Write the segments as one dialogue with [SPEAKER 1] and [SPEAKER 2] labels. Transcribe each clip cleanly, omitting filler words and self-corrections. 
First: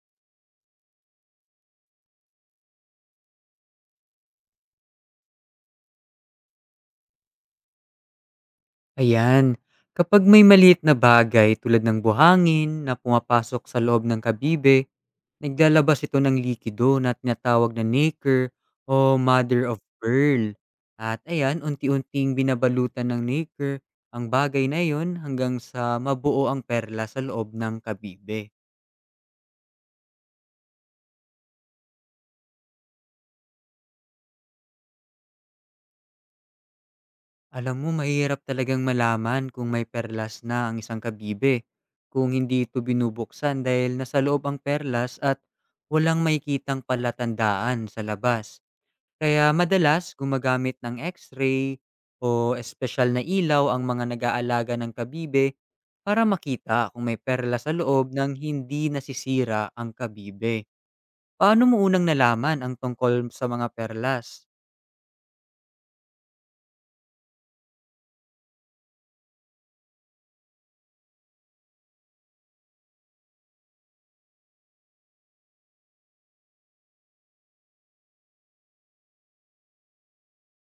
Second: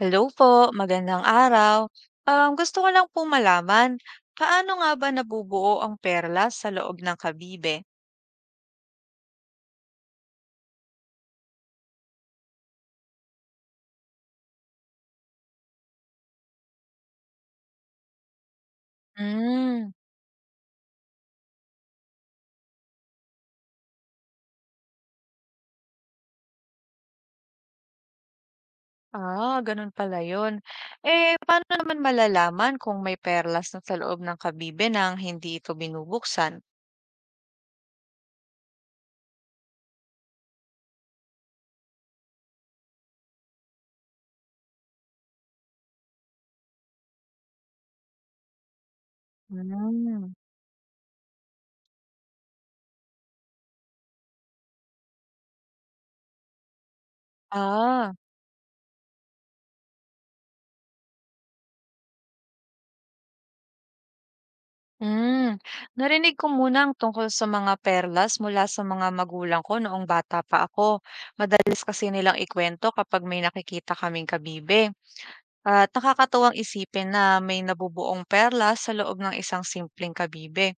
[SPEAKER 1] Hello po, magandang araw. Gusto ko lang po malaman, paano nga ba nabubuo ang perlas sa loob ng kabibe?
[SPEAKER 2] Ayan. Kapag may maliit na bagay tulad ng buhangin na pumapasok sa loob ng kabibe, naglalabas ito ng likido na tinatawag na nacre o mother of
[SPEAKER 1] Hmm,
[SPEAKER 2] pearl. At ayan, unti-unting binabalutan ng nacre ang bagay na iyon hanggang sa mabuo ang perla sa loob ng kabibe.
[SPEAKER 1] ah, ganun pala yun. Eh, paano naman malalaman kung may perlas na sa loob ng kabibe nang hindi ito binubuksan?
[SPEAKER 2] Alam mo, mahirap talagang malaman kung may perlas na ang isang kabibe kung hindi ito binubuksan dahil nasa loob ang perlas at walang makikitang palatandaan sa labas. Kaya madalas
[SPEAKER 1] Hmm,
[SPEAKER 2] gumagamit ng x-ray o espesyal na ilaw ang mga nag-aalaga ng kabibe para makita kung may perlas sa loob
[SPEAKER 1] ah,
[SPEAKER 2] nang hindi nasisira ang kabibe. Paano mo unang nalaman ang tungkol sa mga perlas?
[SPEAKER 1] hmm. Narinig ko muna ang tungkol sa mga perlas mula sa mga magulang ko noong bata pa ako. Madalas kasi nilang ikwento kapag may nakikita kaming kabibe. At nakakatuwang isipin na may nabubuong perlas sa loob ng isang simpleng kabibe.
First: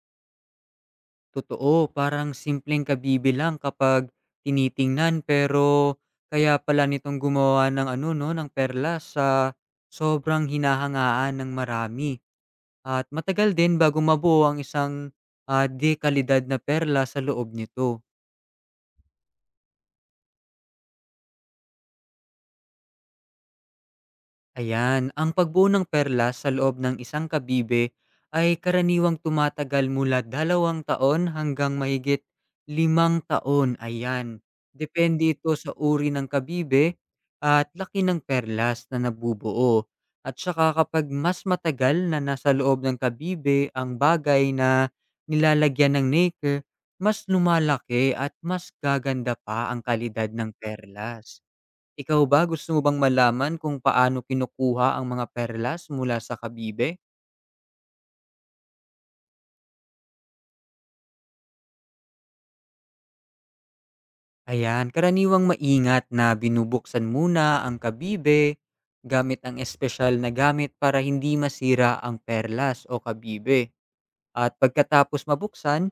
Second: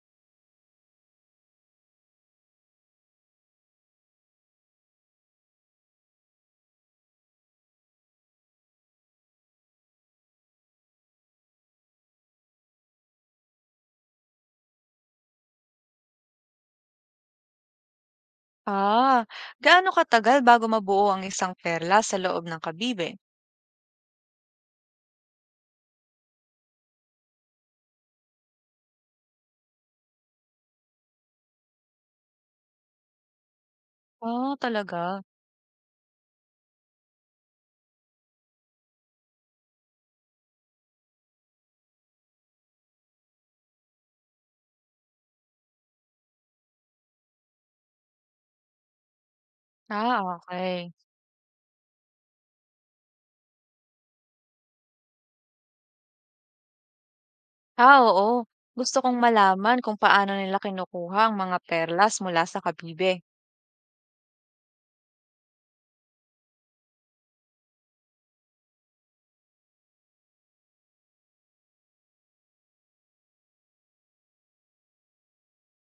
[SPEAKER 2] Totoo, parang simpleng kabibi kapag tinitingnan, pero kaya pala nitong gumawa ng ano 'no, ng perlas sa sobrang hinahangaan ng marami, at matagal din bago mabuo ang isang, de kalidad na perla sa loob nito.
[SPEAKER 1] Ah, gaano katagal bago mabuo ang isang perlas sa loob ng kabibe?
[SPEAKER 2] Ayan, ang pagbuo ng perlas sa loob ng isang kabibe ay karaniwang tumatagal mula 2 taon hanggang mahigit 5 taon. Ayan,
[SPEAKER 1] Oh, talaga.
[SPEAKER 2] depende ito sa uri ng kabibe at laki ng perlas na nabubuo. At saka, kapag mas matagal na nasa loob ng kabibe ang bagay na nilalagyan ng nacre, mas lumalaki at mas gaganda pa ang kalidad
[SPEAKER 1] Ah,
[SPEAKER 2] ng
[SPEAKER 1] okay.
[SPEAKER 2] perlas. Ikaw ba, gusto mo bang malaman kung paano kinukuha ang mga perlas mula sa kabibe?
[SPEAKER 1] Ah, oo. Gusto kong malaman kung paano nila kinukuha ang mga perlas mula sa kabibe.
[SPEAKER 2] Ayan, karaniwang maingat na binubuksan muna ang kabibe gamit ang espesyal na gamit para hindi masira ang perlas o kabibe. At pagkatapos mabuksan,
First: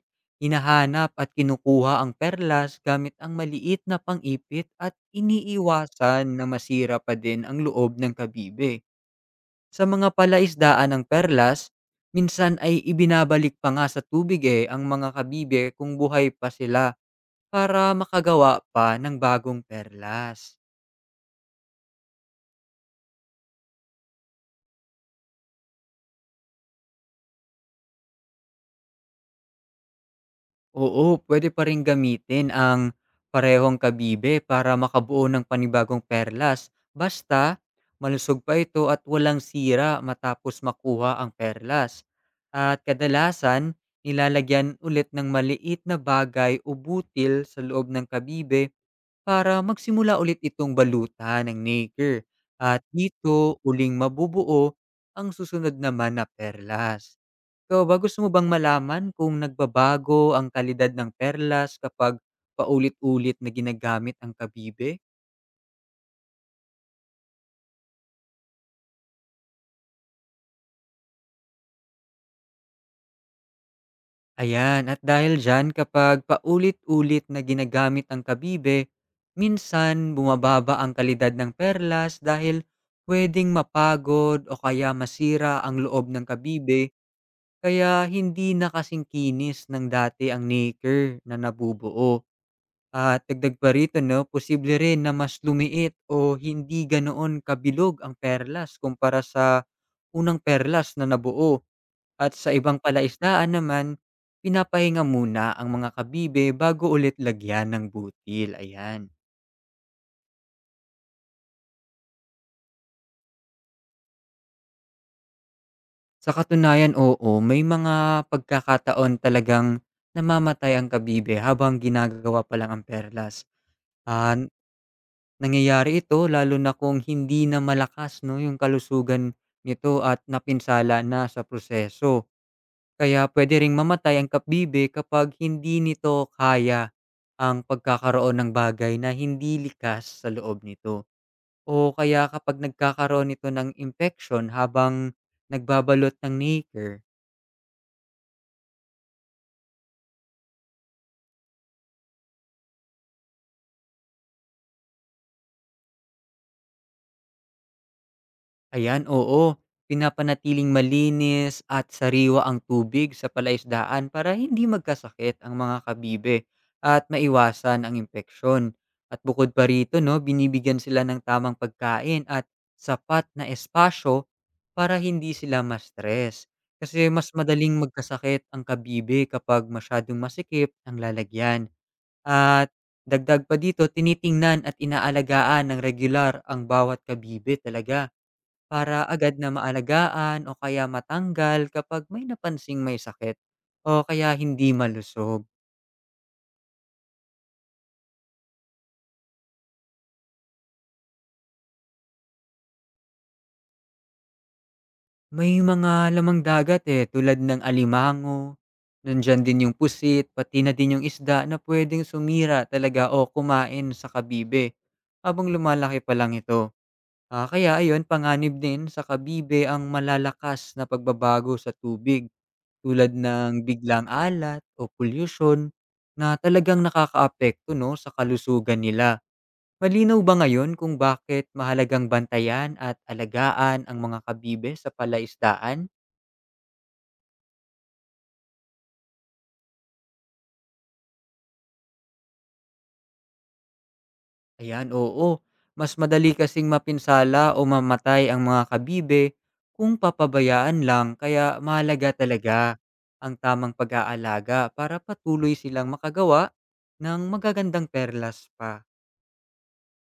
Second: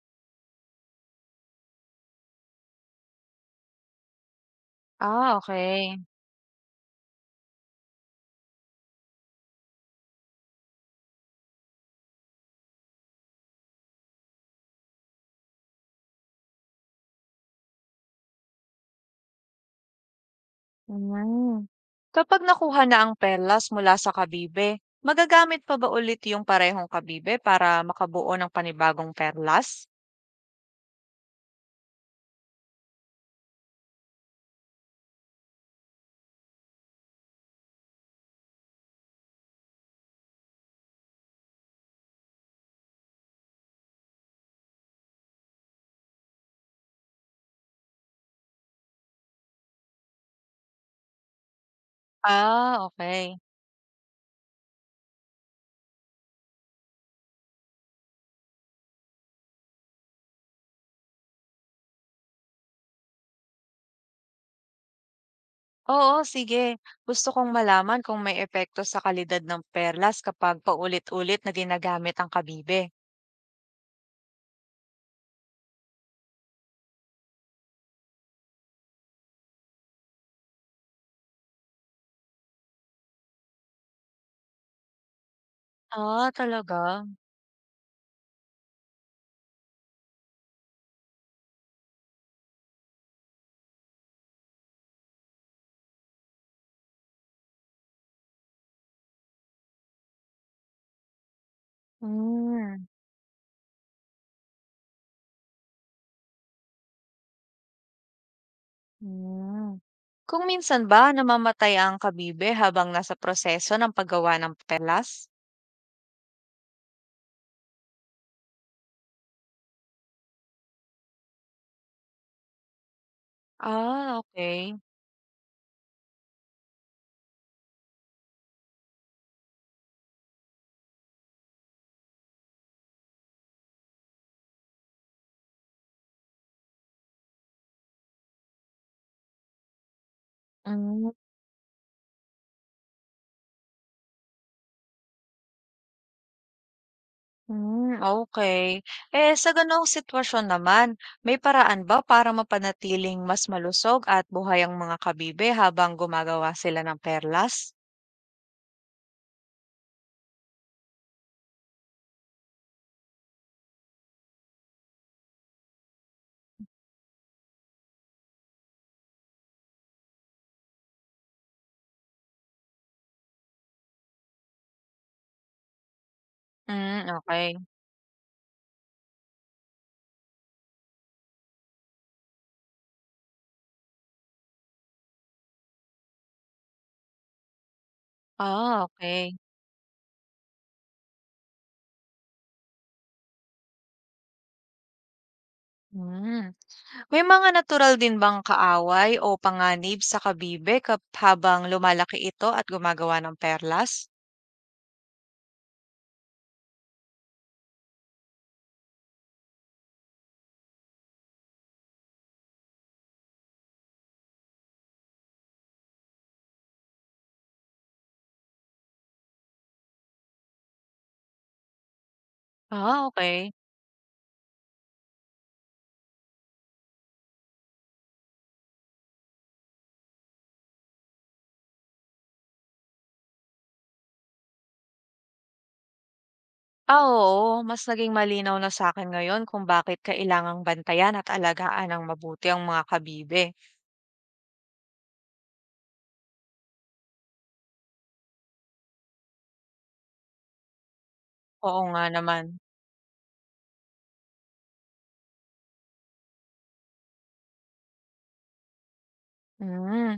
[SPEAKER 2] hinahanap at kinukuha ang perlas gamit ang maliit na pangipit, at
[SPEAKER 1] Ah, okay.
[SPEAKER 2] iniiwasan na masira pa din ang loob ng kabibe. Sa mga palaisdaan ng perlas, minsan ay ibinabalik pa nga sa tubig eh ang mga kabibe kung buhay pa sila, para makagawa pa ng bagong perlas.
[SPEAKER 1] Mm. Kapag nakuha na ang perlas mula sa kabibe, magagamit pa ba ulit yung parehong kabibe para makabuo ng panibagong perlas?
[SPEAKER 2] Oo, pwede pa rin gamitin ang parehong kabibe para makabuo ng panibagong perlas, basta malusog pa ito at walang sira matapos makuha ang perlas. At kadalasan, nilalagyan ulit ng maliit na bagay o butil sa loob ng kabibe para magsimula ulit itong balutan ng nacre, at
[SPEAKER 1] Ah, okay.
[SPEAKER 2] dito uling mabubuo ang susunod naman na perlas. Ikaw ba, gusto mo bang malaman kung nagbabago ang kalidad ng perlas kapag paulit-ulit na ginagamit ang kabibe?
[SPEAKER 1] Oo, sige. Gusto kong malaman kung may epekto sa kalidad ng perlas kapag paulit-ulit na ginagamit ang kabibe.
[SPEAKER 2] Ayan, at dahil dyan, kapag paulit-ulit na ginagamit ang kabibe, minsan bumababa ang kalidad ng perlas dahil pwedeng mapagod o kaya masira ang loob ng
[SPEAKER 1] Ah,
[SPEAKER 2] kabibe.
[SPEAKER 1] talaga?
[SPEAKER 2] Kaya hindi na kasing kinis ng dati ang nacre na nabubuo. At dagdag pa rito 'no, posible rin na mas lumiit o hindi ganoon kabilog ang perlas kumpara sa unang perlas na nabuo. At sa ibang
[SPEAKER 1] Hmm.
[SPEAKER 2] palaisdaan naman, pinapahinga muna ang mga kabibe bago ulit lagyan ng butil, ayan.
[SPEAKER 1] Hmm. Kung minsan ba namamatay ang kabibe habang nasa proseso ng paggawa ng perlas?
[SPEAKER 2] Sa katunayan, oo, may mga pagkakataon talagang namamatay ang kabibe habang ginagawa pa lang ang perlas.
[SPEAKER 1] Ah,
[SPEAKER 2] Ah
[SPEAKER 1] okay.
[SPEAKER 2] Nangyayari ito lalo na kung hindi na malakas 'no, yung kalusugan nito at napinsala na sa proseso. Kaya pwede ring mamatay ang kapbibe kapag hindi nito kaya ang pagkakaroon ng bagay na hindi likas sa loob nito,
[SPEAKER 1] Hmm.
[SPEAKER 2] o kaya kapag nagkakaroon nito ng infection habang nagbabalot ng nacre.
[SPEAKER 1] Hmm, okay. Eh, sa ganoong sitwasyon naman, may paraan ba para mapanatiling mas malusog at buhay ang mga kabibe habang gumagawa sila ng perlas?
[SPEAKER 2] Ayan, oo. Pinapanatiling malinis at sariwa ang tubig sa palaisdaan para hindi magkasakit ang mga kabibe at maiwasan ang impeksyon. At bukod pa rito, no, binibigyan sila ng tamang pagkain at sapat na espasyo para hindi sila ma-stress. Kasi
[SPEAKER 1] Hmm,
[SPEAKER 2] mas
[SPEAKER 1] okay.
[SPEAKER 2] madaling magkasakit ang kabibe kapag masyadong masikip ang lalagyan. At dagdag pa dito, tinitingnan at inaalagaan ng regular ang bawat kabibe talaga,
[SPEAKER 1] Ah,
[SPEAKER 2] para agad
[SPEAKER 1] okay.
[SPEAKER 2] na maalagaan o kaya matanggal kapag may napansing may sakit o kaya hindi malusog.
[SPEAKER 1] Hmm. May mga natural din bang kaaway o panganib sa kabibe kap habang lumalaki ito at gumagawa ng perlas?
[SPEAKER 2] May mga lamang dagat eh, tulad ng alimango, nandiyan din yung pusit, pati na din yung isda na pwedeng sumira talaga o kumain sa kabibe habang lumalaki pa lang ito. Ah, kaya ayun, panganib din sa kabibe ang malalakas na pagbabago sa tubig,
[SPEAKER 1] Ah,
[SPEAKER 2] tulad
[SPEAKER 1] okay.
[SPEAKER 2] ng biglang alat o pollution na talagang nakakaapekto 'no, sa kalusugan nila. Malinaw ba ngayon kung bakit mahalagang bantayan at alagaan ang mga kabibe sa palaisdaan?
[SPEAKER 1] Ah, oo. Mas naging malinaw na sa akin ngayon kung bakit kailangang bantayan at alagaan ng mabuti ang mga kabibe.
[SPEAKER 2] Ayan, oo. Mas madali kasing mapinsala o mamatay ang mga kabibe kung papabayaan lang, kaya
[SPEAKER 1] Oo nga
[SPEAKER 2] mahalaga
[SPEAKER 1] naman.
[SPEAKER 2] talaga ang tamang pag-aalaga para patuloy silang makagawa ng magagandang perlas pa.
[SPEAKER 1] Hmm.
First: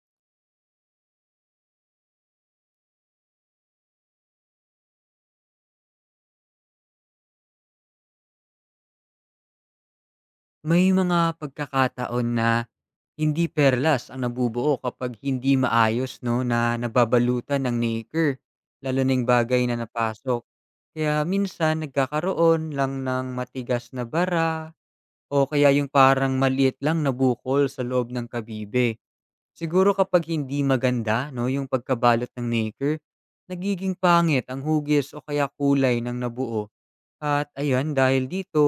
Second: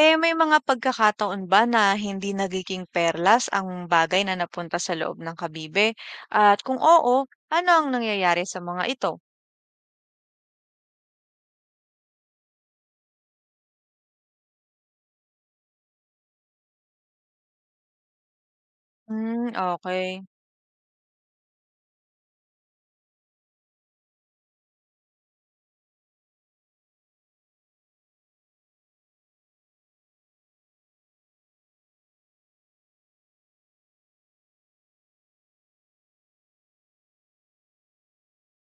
[SPEAKER 1] Eh, may mga pagkakataon ba na hindi nagiging perlas ang bagay na napunta sa loob ng kabibe at kung oo, ano ang nangyayari sa mga ito?
[SPEAKER 2] May mga pagkakataon na hindi perlas ang nabubuo kapag hindi maayos 'no, na nababalutan ng nacre, lalo na yung
[SPEAKER 1] Hmm,
[SPEAKER 2] bagay na
[SPEAKER 1] okay.
[SPEAKER 2] napasok. Kaya minsan nagkakaroon lang ng matigas na bara o kaya yung parang maliit lang na bukol sa loob ng kabibe. Siguro kapag hindi maganda 'no, yung pagkabalot ng nacre, nagiging pangit ang hugis o kaya kulay ng nabuo, at ayan, dahil dito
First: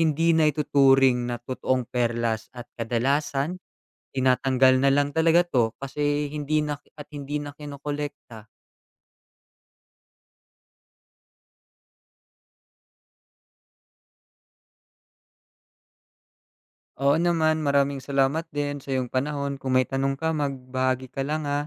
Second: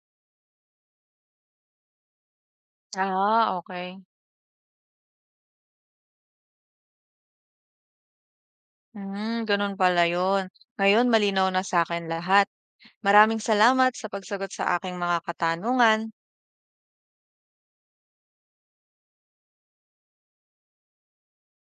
[SPEAKER 2] hindi na ituturing na totoong perlas, at kadalasan
[SPEAKER 1] Ah, okay.
[SPEAKER 2] tinatanggal na lang talaga 'to kasi hindi na at hindi na kinokolekta.
[SPEAKER 1] Hmm, gano'n pala 'yun. Ngayon malinaw na sa akin lahat. Maraming salamat sa pagsagot sa aking mga katanungan.
[SPEAKER 2] Oo naman, maraming salamat din sa iyong panahon. Kung may tanong ka, magbahagi ka lang, ha.